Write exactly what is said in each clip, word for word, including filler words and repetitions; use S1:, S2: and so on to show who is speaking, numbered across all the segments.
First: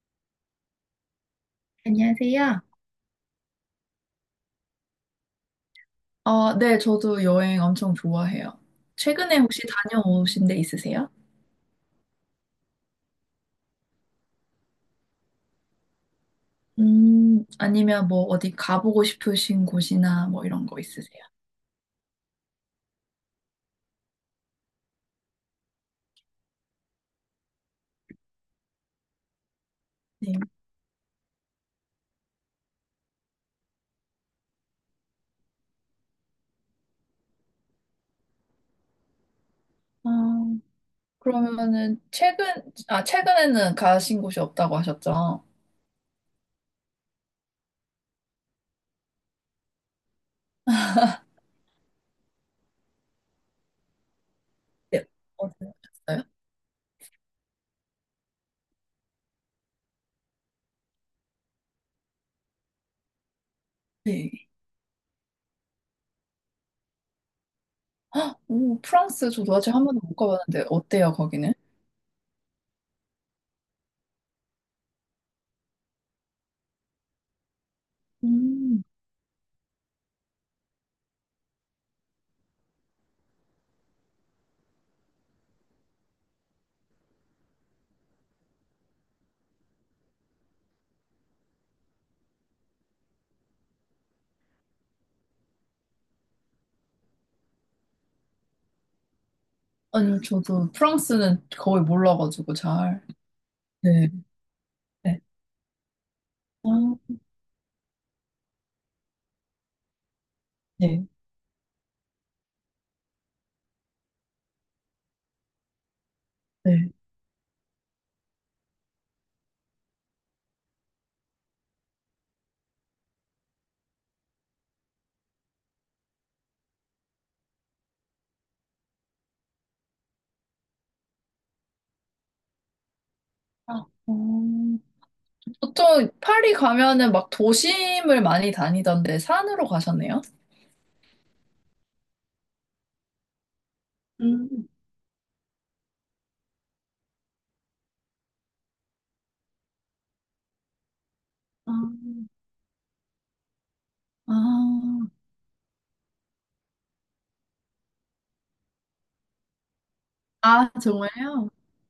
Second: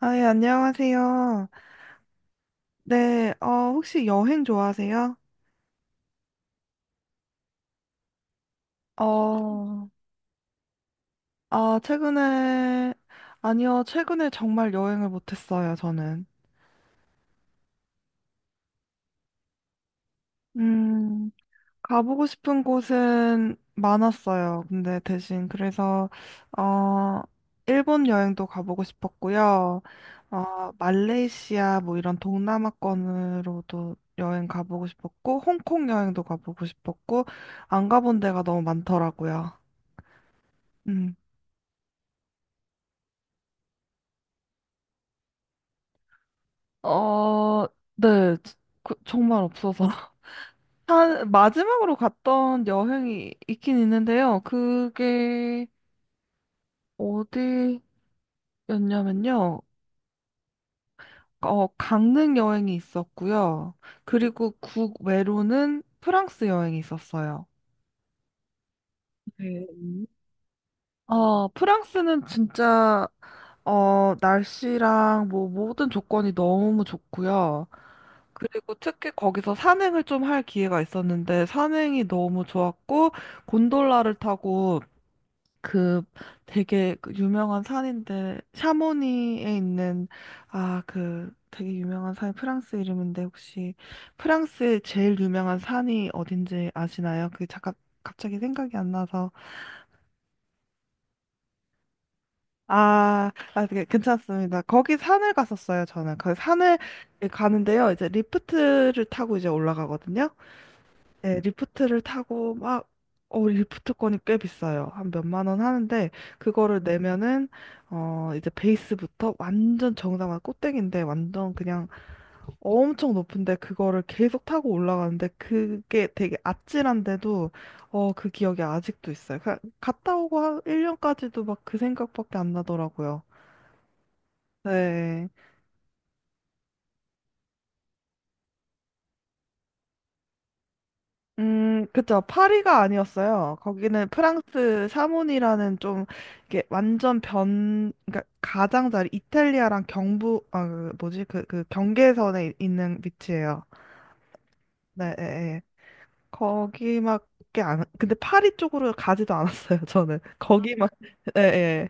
S1: 아, 예, 안녕하세요.
S2: 안녕하세요.
S1: 네, 어, 혹시 여행 좋아하세요?
S2: 아, 네, 저도 여행 엄청 좋아해요. 최근에 혹시
S1: 어,
S2: 다녀오신 데 있으세요?
S1: 아, 최근에, 아니요, 최근에 정말 여행을 못했어요, 저는.
S2: 음, 아니면 뭐 어디 가보고 싶으신 곳이나 뭐 이런 거 있으세요?
S1: 음, 가보고 싶은 곳은 많았어요. 근데 대신, 그래서, 어, 일본 여행도 가보고 싶었고요.
S2: 네.
S1: 어, 말레이시아, 뭐 이런 동남아권으로도 여행 가보고 싶었고, 홍콩 여행도 가보고 싶었고, 안 가본 데가 너무 많더라고요.
S2: 아,
S1: 음.
S2: 그러면은 최근, 아, 최근에는 가신 곳이 없다고 하셨죠?
S1: 어, 네. 그- 정말 없어서. 한, 마지막으로 갔던 여행이 있긴 있는데요.
S2: 네. 어디
S1: 그게
S2: 가셨어요?
S1: 어디였냐면요. 어, 강릉 여행이 있었고요.
S2: 네.
S1: 그리고 국외로는 프랑스 여행이 있었어요.
S2: 헉, 오, 프랑스 저도
S1: 네.
S2: 아직 한 번도 못 가봤는데 어때요,
S1: 어,
S2: 거기는?
S1: 프랑스는 진짜 어, 날씨랑 뭐 모든 조건이 너무 좋고요. 그리고
S2: 음,
S1: 특히 거기서 산행을 좀 할 기회가 있었는데 산행이 너무 좋았고 곤돌라를 타고 그 되게 그 유명한 산인데 샤모니에 있는, 아, 그 되게 유명한 산이 프랑스 이름인데 혹시 프랑스의 제일 유명한 산이 어딘지 아시나요? 그게 잠깐 갑자기 생각이 안 나서.
S2: 아니, 저도 프랑스는 거의 몰라가지고 잘.
S1: 아, 아, 네,
S2: 네.
S1: 괜찮습니다. 거기
S2: 네.
S1: 산을 갔었어요, 저는. 그
S2: 아,
S1: 산을 가는데요. 이제 리프트를 타고 이제 올라가거든요.
S2: 네.
S1: 네, 리프트를 타고 막, 어, 리프트권이 꽤 비싸요. 한 몇만 원 하는데, 그거를
S2: 네.
S1: 내면은, 어, 이제 베이스부터 완전 정상화 꼭대기인데, 완전 그냥 엄청 높은데, 그거를 계속 타고 올라가는데, 그게 되게 아찔한데도, 어, 그 기억이 아직도 있어요. 그- 갔다 오고 한 일 년까지도 막 그 생각밖에 안 나더라고요.
S2: 아, 음.
S1: 네.
S2: 보통 파리 가면은 막 도심을 많이 다니던데 산으로 가셨네요?
S1: 음, 그쵸. 파리가 아니었어요. 거기는
S2: 음,
S1: 프랑스 사문이라는 좀, 이게 완전 변, 그러니까 가장자리, 이탈리아랑 경부, 아, 그 뭐지, 그, 그
S2: 아,
S1: 경계선에 이- 있는 위치예요.
S2: 아,
S1: 네, 예, 예. 거기밖에 안, 근데 파리 쪽으로 가지도 않았어요, 저는.
S2: 아,
S1: 거기만, 예,
S2: 정말요?
S1: 예.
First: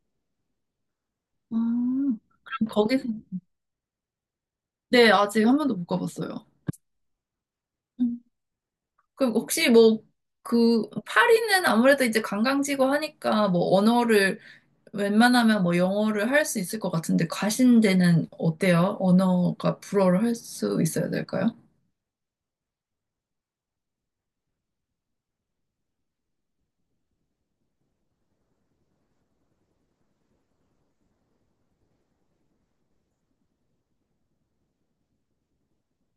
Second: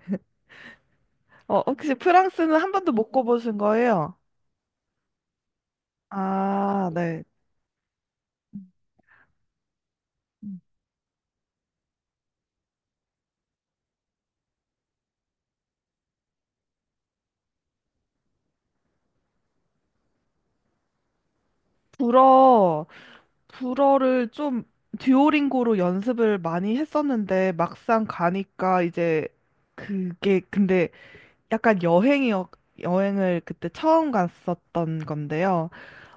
S2: 아,
S1: 어, 혹시 프랑스는
S2: 그럼
S1: 한 번도
S2: 거기서,
S1: 못 가보신 거예요?
S2: 네, 아직 한 번도 못 가봤어요.
S1: 아, 네.
S2: 음. 그럼 혹시 뭐, 그, 파리는 아무래도 이제 관광지고 하니까 뭐 언어를, 웬만하면 뭐 영어를 할 수 있을 것 같은데 가신 데는 어때요? 언어가 불어를 할 수 있어야 될까요?
S1: 불어. 불어를 좀 듀오링고로 연습을 많이 했었는데 막상 가니까 이제 그게 근데 약간 여행이었 여행을 그때 처음 갔었던 건데요.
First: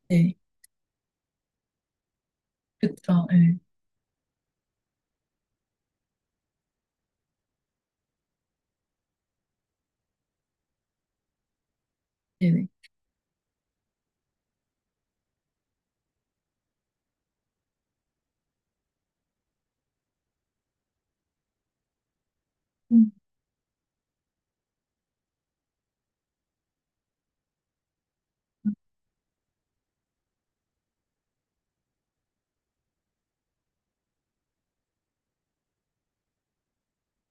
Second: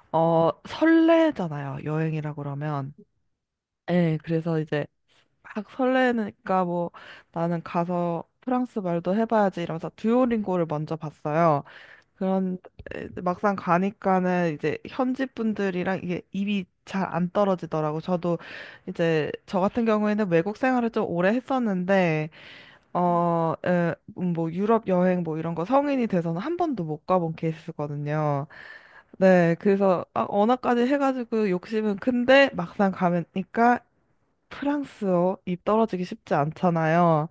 S2: 네,
S1: 어, 설레잖아요. 여행이라 그러면.
S2: 그쵸, 네,
S1: 예, 그래서 이제 막 설레니까 뭐 나는 가서 프랑스 말도 해봐야지 이러면서 듀오링고를 먼저 봤어요. 그런
S2: 네네.
S1: 에, 막상 가니까는 이제 현지 분들이랑 이게 입이 잘 안 떨어지더라고. 저도 이제 저 같은 경우에는 외국 생활을 좀 오래 했었는데 어, 에, 음, 뭐 유럽 여행 뭐 이런 거 성인이 돼서는 한 번도 못 가본 케이스거든요. 네, 그래서 아, 언어까지 해가지고 욕심은 큰데 막상 가니까 프랑스어 입 떨어지기 쉽지 않잖아요.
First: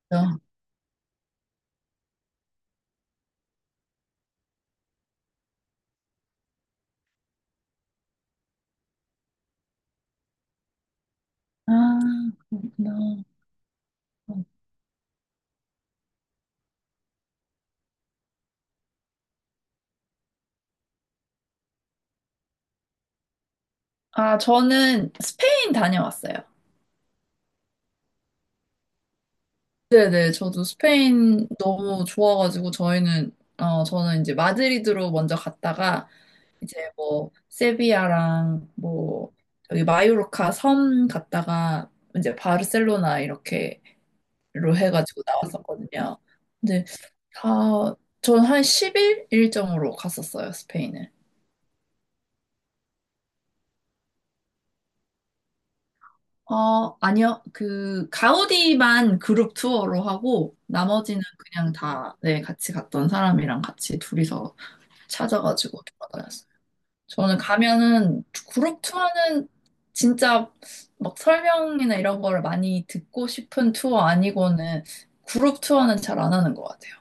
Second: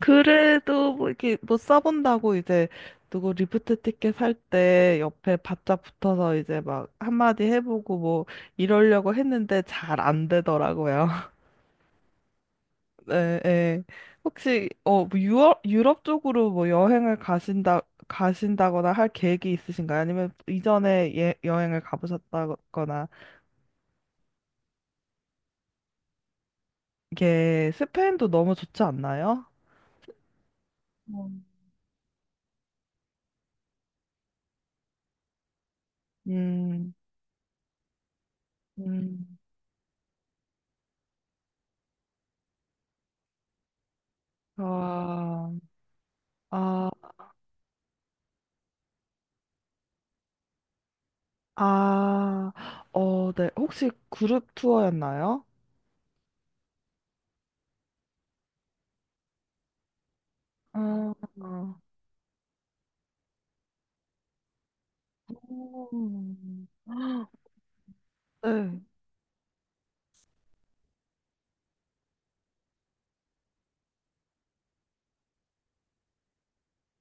S1: 그래도 뭐 이렇게 뭐 써본다고 이제 누구 리프트 티켓 살 때 옆에 바짝 붙어서 이제 막 한마디 해보고 뭐 이러려고 했는데 잘 안 되더라고요.
S2: 아, 그렇구나.
S1: 네, 네.
S2: 어.
S1: 혹시 어뭐 유럽 유럽 쪽으로 뭐 여행을 가신다 가신다거나 할 계획이 있으신가요? 아니면 이전에 예, 여행을 가보셨다거나.
S2: 아, 저는 스페인 다녀왔어요.
S1: 이게 스페인도 너무 좋지 않나요?
S2: 네네, 저도
S1: 음.
S2: 스페인 너무 좋아가지고 저희는 어 저는 이제 마드리드로 먼저 갔다가 이제
S1: 음,
S2: 뭐 세비야랑
S1: 음,
S2: 뭐 여기 마요르카 섬 갔다가 이제 바르셀로나 이렇게로 해가지고
S1: 아,
S2: 나왔었거든요. 근데
S1: 아.
S2: 다 전 한 십 일 일정으로 갔었어요, 스페인은.
S1: 아, 어, 네. 혹시 그룹 투어였나요?
S2: 어, 아니요. 그, 가우디만 그룹 투어로 하고,
S1: 어,
S2: 나머지는 그냥
S1: 어.
S2: 다, 네, 같이 갔던 사람이랑 같이 둘이서 찾아가지고 돌아다녔어요.
S1: 음.
S2: 저는 가면은, 그룹
S1: 네.
S2: 투어는 진짜 막 설명이나 이런 거를 많이 듣고 싶은 투어 아니고는, 그룹 투어는 잘 안 하는 것 같아요.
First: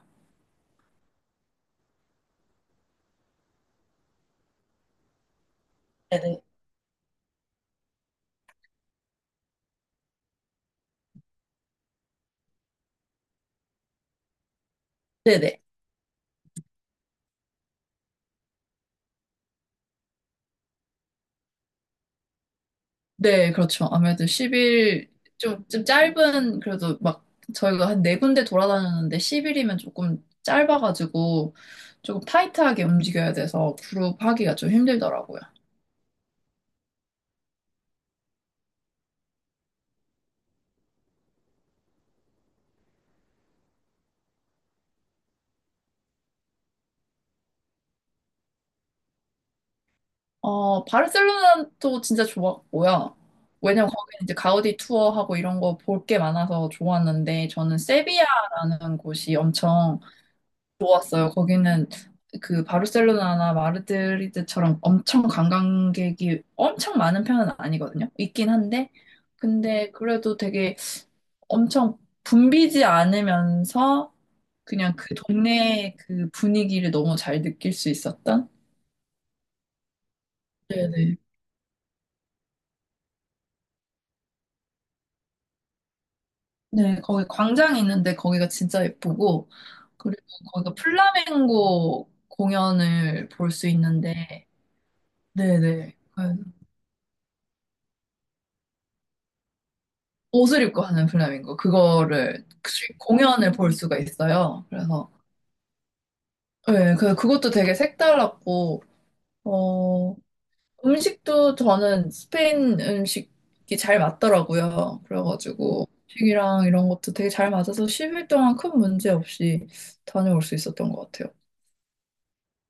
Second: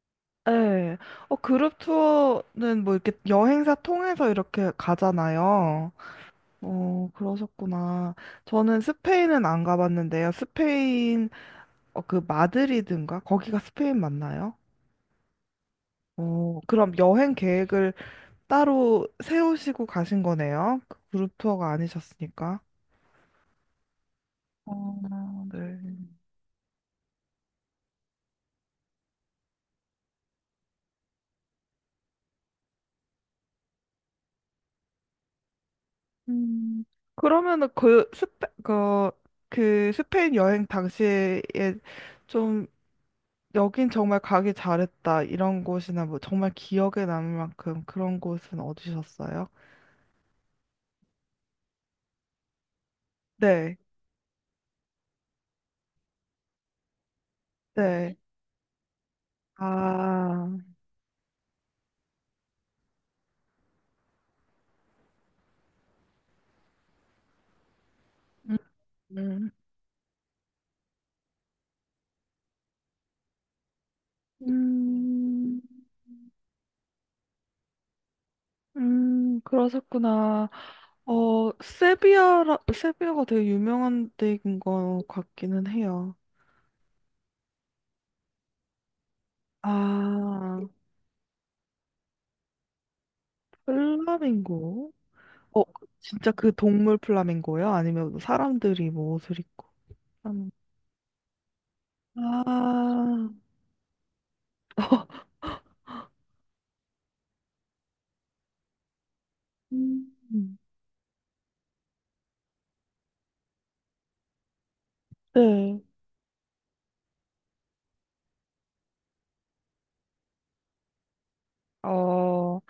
S1: 네. 어, 그룹 투어는 뭐 이렇게 여행사 통해서 이렇게 가잖아요.
S2: 네네.
S1: 어, 그러셨구나. 저는 스페인은 안 가봤는데요. 스페인, 어, 그 마드리드인가? 거기가 스페인 맞나요?
S2: 네네.
S1: 어, 그럼 여행 계획을 따로 세우시고 가신 거네요? 그 그룹 투어가 아니셨으니까.
S2: 네, 그렇죠. 아무래도 십 일
S1: 어, 네.
S2: 좀, 좀 짧은 그래도 막 저희가 한 네 군데 돌아다녔는데 십 일이면 조금 짧아가지고 조금 타이트하게 움직여야 돼서 그룹 하기가 좀 힘들더라고요.
S1: 음, 그러면은 그 스페, 그, 그 스페인 여행 당시에 좀 여긴 정말 가기 잘했다 이런 곳이나 뭐 정말 기억에 남을 만큼 그런 곳은 어디셨어요?
S2: 어, 바르셀로나도 진짜 좋았고요.
S1: 네,
S2: 왜냐면 거기는 이제 가우디 투어하고 이런 거 볼 게 많아서 좋았는데 저는
S1: 네.
S2: 세비야라는 곳이 엄청
S1: 아,
S2: 있어요. 거기는 그 바르셀로나나 마드리드처럼 엄청 관광객이 엄청 많은 편은 아니거든요. 있긴
S1: 음,
S2: 한데,
S1: 음.
S2: 근데 그래도 되게 엄청 붐비지 않으면서 그냥 그
S1: 음,
S2: 동네의 그 분위기를 너무 잘 느낄 수 있었던?
S1: 음, 그러셨구나.
S2: 네네.
S1: 어, 세비야라, 세비야가 되게 유명한 데인 것 같기는 해요.
S2: 네, 거기 광장이 있는데 거기가 진짜 예쁘고, 그리고
S1: 아,
S2: 거기가 플라멩고 공연을 볼 수 있는데,
S1: 플라밍고. 어,
S2: 네네.
S1: 진짜 그 동물 플라밍고요? 아니면 뭐 사람들이 뭐 옷을 입고 하는.
S2: 옷을 입고 하는 플라밍고 그거를 그
S1: 아,
S2: 공연을 볼 수가 있어요. 그래서 네, 그 그것도 되게 색달랐고 어
S1: 음,
S2: 음식도 저는 스페인 음식이 잘 맞더라고요.
S1: 네.
S2: 그래가지고 음식이랑 이런 것도 되게 잘 맞아서 십 일 동안 큰 문제 없이 다녀올 수 있었던 것 같아요.
S1: 어,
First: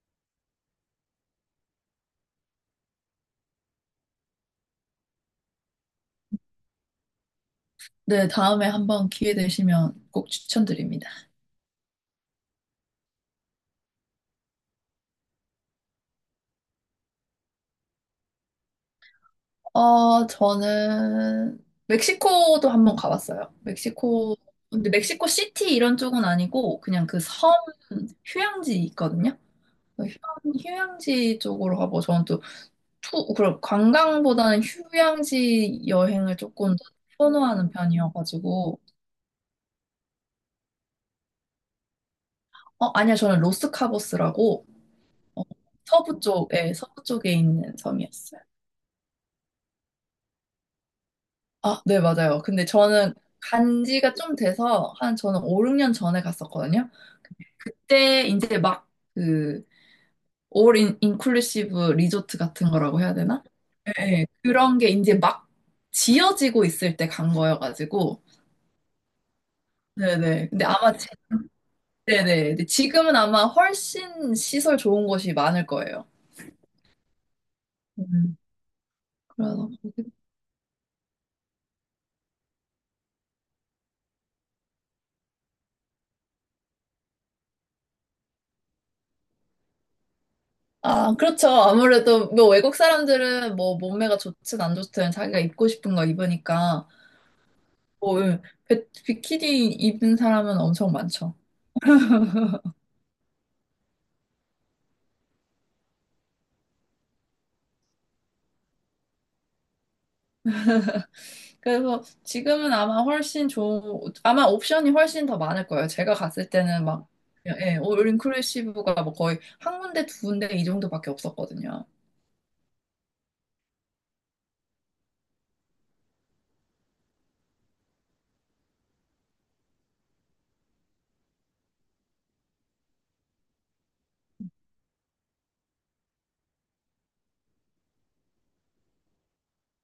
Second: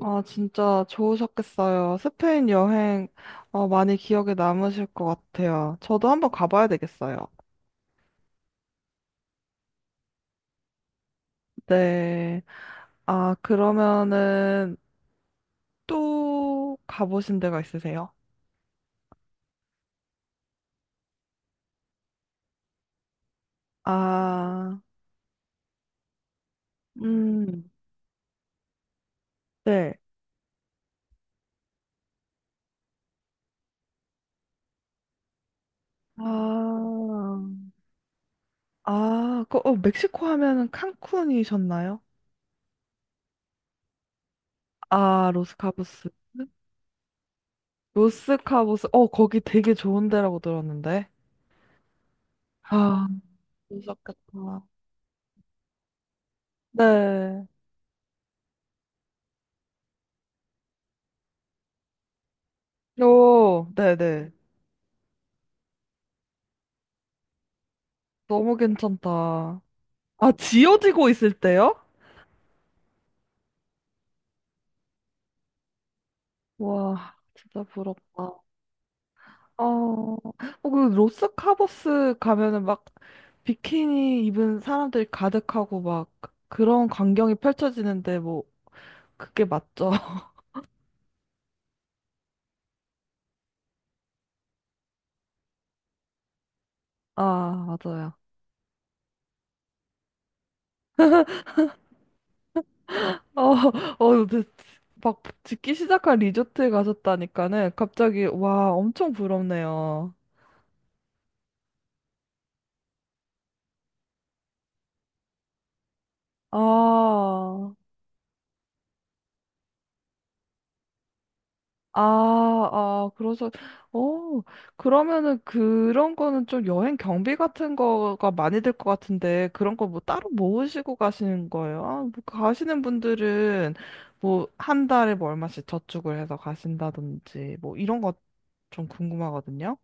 S1: 아, 진짜 좋으셨겠어요. 스페인 여행, 어, 많이 기억에 남으실 것 같아요. 저도 한번 가봐야 되겠어요.
S2: 네, 다음에 한번 기회 되시면 꼭 추천드립니다.
S1: 네. 아, 그러면은 또 가보신 데가 있으세요?
S2: 어, 저는 멕시코도 한번 가봤어요. 멕시코,
S1: 아,
S2: 근데 멕시코 시티 이런 쪽은 아니고 그냥 그 섬
S1: 음,
S2: 휴양지 있거든요.
S1: 네.
S2: 그 휴양, 휴양지 쪽으로 가고 저는 또 투, 그럼 관광보다는 휴양지 여행을 조금 더
S1: 아,
S2: 선호하는 편이어가지고
S1: 아, 그, 어, 멕시코 하면은 칸쿤이셨나요?
S2: 어, 아니요, 저는 로스카보스라고
S1: 아,
S2: 어,
S1: 로스카보스.
S2: 서부 쪽에, 서부 쪽에 있는 섬이었어요.
S1: 로스카보스. 어, 거기 되게 좋은 데라고 들었는데.
S2: 아, 네, 맞아요. 근데
S1: 아,
S2: 저는 간 지가 좀
S1: 무섭겠다.
S2: 돼서 한 저는 오륙, 육 년 전에 갔었거든요.
S1: 네.
S2: 그때 이제 막그올 인클루시브 리조트 같은 거라고 해야 되나?
S1: 오,
S2: 네,
S1: 네네.
S2: 그런 게 이제 막 지어지고 있을 때 간 거여가지고
S1: 너무 괜찮다. 아,
S2: 네네. 근데 아마 지-
S1: 지어지고 있을 때요?
S2: 네네. 근데 지금은 아마 훨씬 시설 좋은 곳이 많을 거예요.
S1: 와, 진짜
S2: 음,
S1: 부럽다. 어,
S2: 그래서
S1: 어, 그 로스카보스 가면은 막 비키니 입은 사람들이 가득하고 막 그런 광경이 펼쳐지는데 뭐 그게 맞죠?
S2: 아, 그렇죠. 아무래도 뭐 외국 사람들은 뭐 몸매가 좋든 안 좋든 자기가 입고 싶은 거 입으니까
S1: 아, 맞아요.
S2: 뭐 예, 비- 비키니 입은 사람은 엄청 많죠.
S1: 어, 어, 근데 막 짓기 시작한 리조트에 가셨다니까는 갑자기 와, 엄청 부럽네요.
S2: 그래서 지금은 아마 훨씬 좋은, 아마 옵션이 훨씬 더 많을 거예요. 제가 갔을 때는 막,
S1: 아,
S2: 예, 올 인클루시브가 뭐 거의 한 군데, 두 군데 이 정도밖에 없었거든요.
S1: 아, 아, 그래서, 어, 그러면은 그런 거는 좀 여행 경비 같은 거가 많이 들 것 같은데 그런 거 뭐 따로 모으시고 가시는 거예요? 아, 뭐 가시는 분들은 뭐 한 달에 뭐 얼마씩 저축을 해서 가신다든지 뭐 이런 거 좀 궁금하거든요.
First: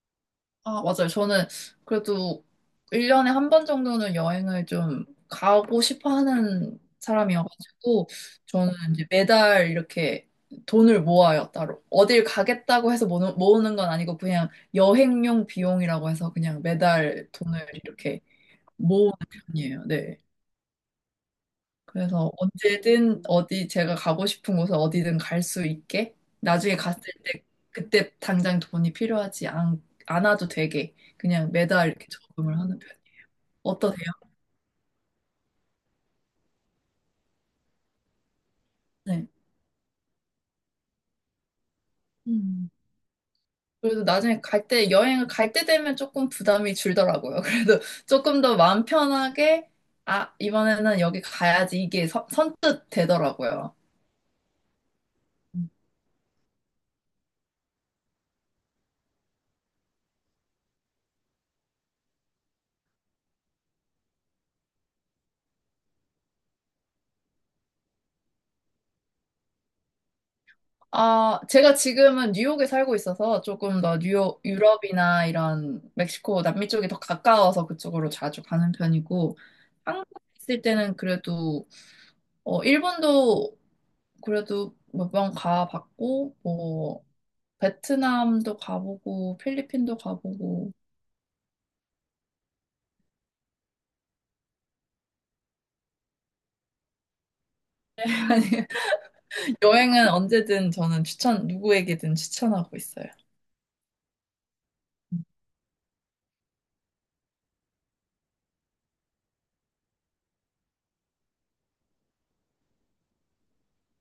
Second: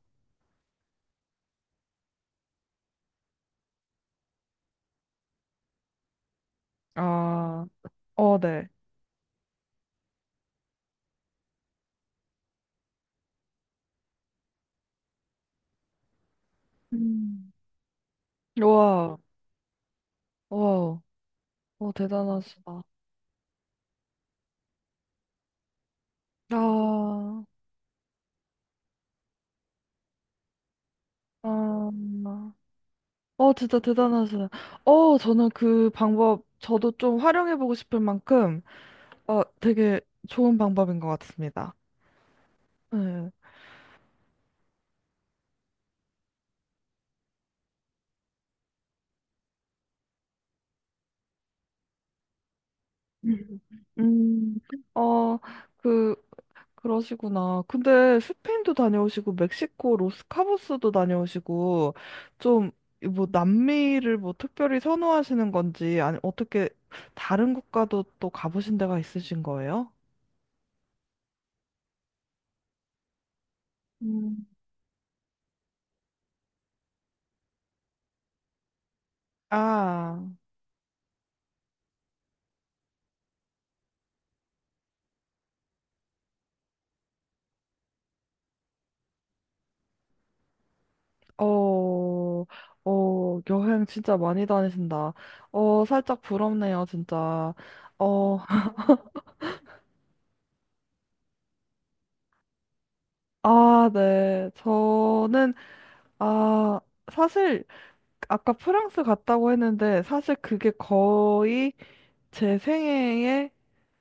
S2: 아, 맞아요. 저는 그래도 일 년에 한 번 정도는 여행을 좀 가고 싶어 하는
S1: 아,
S2: 사람이어가지고,
S1: 어, 네.
S2: 저는 이제 매달 이렇게 돈을 모아요, 따로. 어딜 가겠다고 해서 모으- 모으는 건 아니고, 그냥 여행용 비용이라고 해서 그냥 매달
S1: 음.
S2: 돈을 이렇게 모으는
S1: 와.
S2: 편이에요. 네.
S1: 와, 어,
S2: 그래서
S1: 대단하시다.
S2: 언제든 어디 제가 가고 싶은 곳에 어디든 갈 수 있게 나중에 갔을
S1: 아,
S2: 때 그때 당장 돈이 필요하지 않, 않아도 되게
S1: 아,
S2: 그냥 매달 이렇게
S1: 아,
S2: 저금을 하는 편이에요.
S1: 어, 진짜
S2: 어떠세요?
S1: 대단하시다. 어, 저는 그 방법, 저도 좀 활용해보고 싶을 만큼,
S2: 네.
S1: 어, 되게 좋은 방법인 것 같습니다.
S2: 음.
S1: 네.
S2: 그래도 나중에 갈 때, 여행을 갈 때 되면 조금 부담이 줄더라고요. 그래도 조금 더 마음 편하게, 아, 이번에는 여기 가야지. 이게 선, 선뜻
S1: 음,
S2: 되더라고요.
S1: 음, 어, 그, 그러시구나. 근데 스페인도 다녀오시고, 멕시코, 로스카보스도 다녀오시고, 좀, 뭐, 남미를 뭐, 특별히 선호하시는 건지, 아니, 어떻게, 다른 국가도 또 가보신 데가 있으신 거예요?
S2: 아, 제가 지금은 뉴욕에 살고 있어서 조금 더 뉴욕,
S1: 음.
S2: 유럽이나 이런 멕시코, 남미 쪽이 더 가까워서 그쪽으로 자주 가는 편이고, 한국에
S1: 아,
S2: 있을 때는 그래도, 어, 일본도 그래도 몇 번 가봤고, 뭐, 베트남도 가보고, 필리핀도 가보고,
S1: 어, 어, 여행 진짜 많이 다니신다. 어, 살짝 부럽네요, 진짜. 어,
S2: 아니, 여행은 언제든 저는 추천, 누구에게든 추천하고 있어요.
S1: 아, 네. 저는, 아, 사실, 아까 프랑스 갔다고 했는데, 사실 그게 거의 제 생애의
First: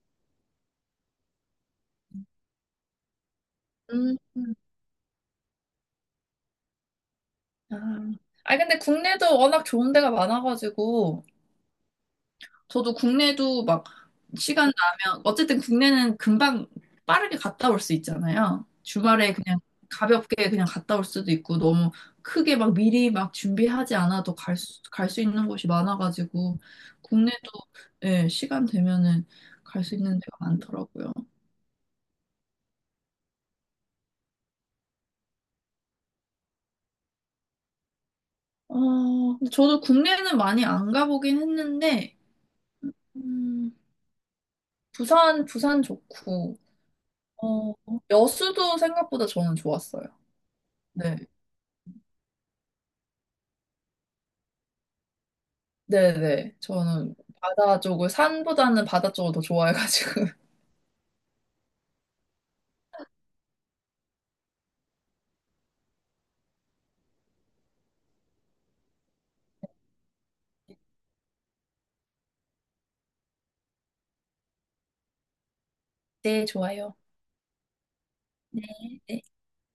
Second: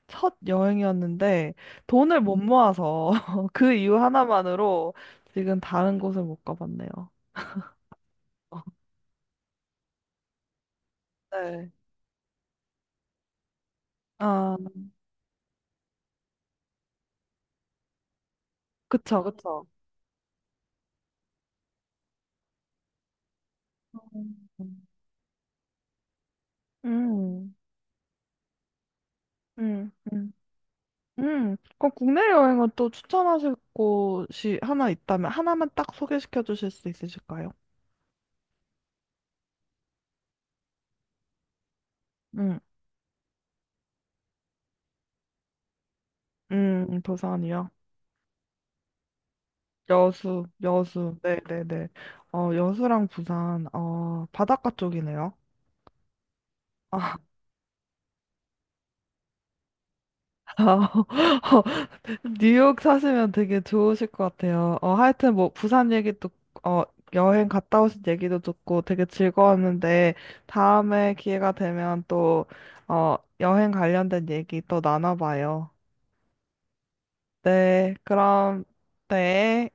S1: 첫 여행이었는데, 돈을 못 모아서 그 이유
S2: 음,
S1: 하나만으로 지금 다른 곳을 못 가봤네요.
S2: 아, 아니, 근데 국내도 워낙 좋은 데가 많아가지고,
S1: 네.
S2: 저도 국내도 막
S1: 아,
S2: 시간 나면 어쨌든 국내는 금방 빠르게 갔다 올 수 있잖아요.
S1: 그쵸,
S2: 주말에 그냥
S1: 그쵸.
S2: 가볍게 그냥 갔다 올 수도 있고 너무 크게 막 미리 막 준비하지 않아도 갈 수, 갈 수 있는 곳이 많아가지고 국내도
S1: 음.
S2: 예, 시간 되면은 갈
S1: 음,
S2: 수 있는
S1: 음,
S2: 데가 많더라고요.
S1: 음. 그 국내 여행은 또 추천하실 곳이 하나 있다면 하나만 딱 소개시켜 주실 수 있으실까요?
S2: 어, 근데 저도 국내는 많이 안 가보긴 했는데
S1: 음,
S2: 음, 부산 부산 좋고
S1: 음, 부산이요.
S2: 어, 여수도 생각보다 저는 좋았어요.
S1: 여수,
S2: 네.
S1: 여수. 네, 네, 네. 어, 여수랑 부산, 어, 바닷가 쪽이네요.
S2: 네네. 저는
S1: 아,
S2: 바다 쪽을, 산보다는 바다 쪽을 더 좋아해가지고.
S1: 뉴욕 사시면 되게 좋으실 것 같아요. 어, 하여튼 뭐 부산 얘기도 어, 여행 갔다 오신 얘기도 듣고 되게 즐거웠는데 다음에 기회가 되면 또 어, 여행 관련된 얘기 또 나눠봐요.
S2: 네, 좋아요.
S1: 네, 그럼 네.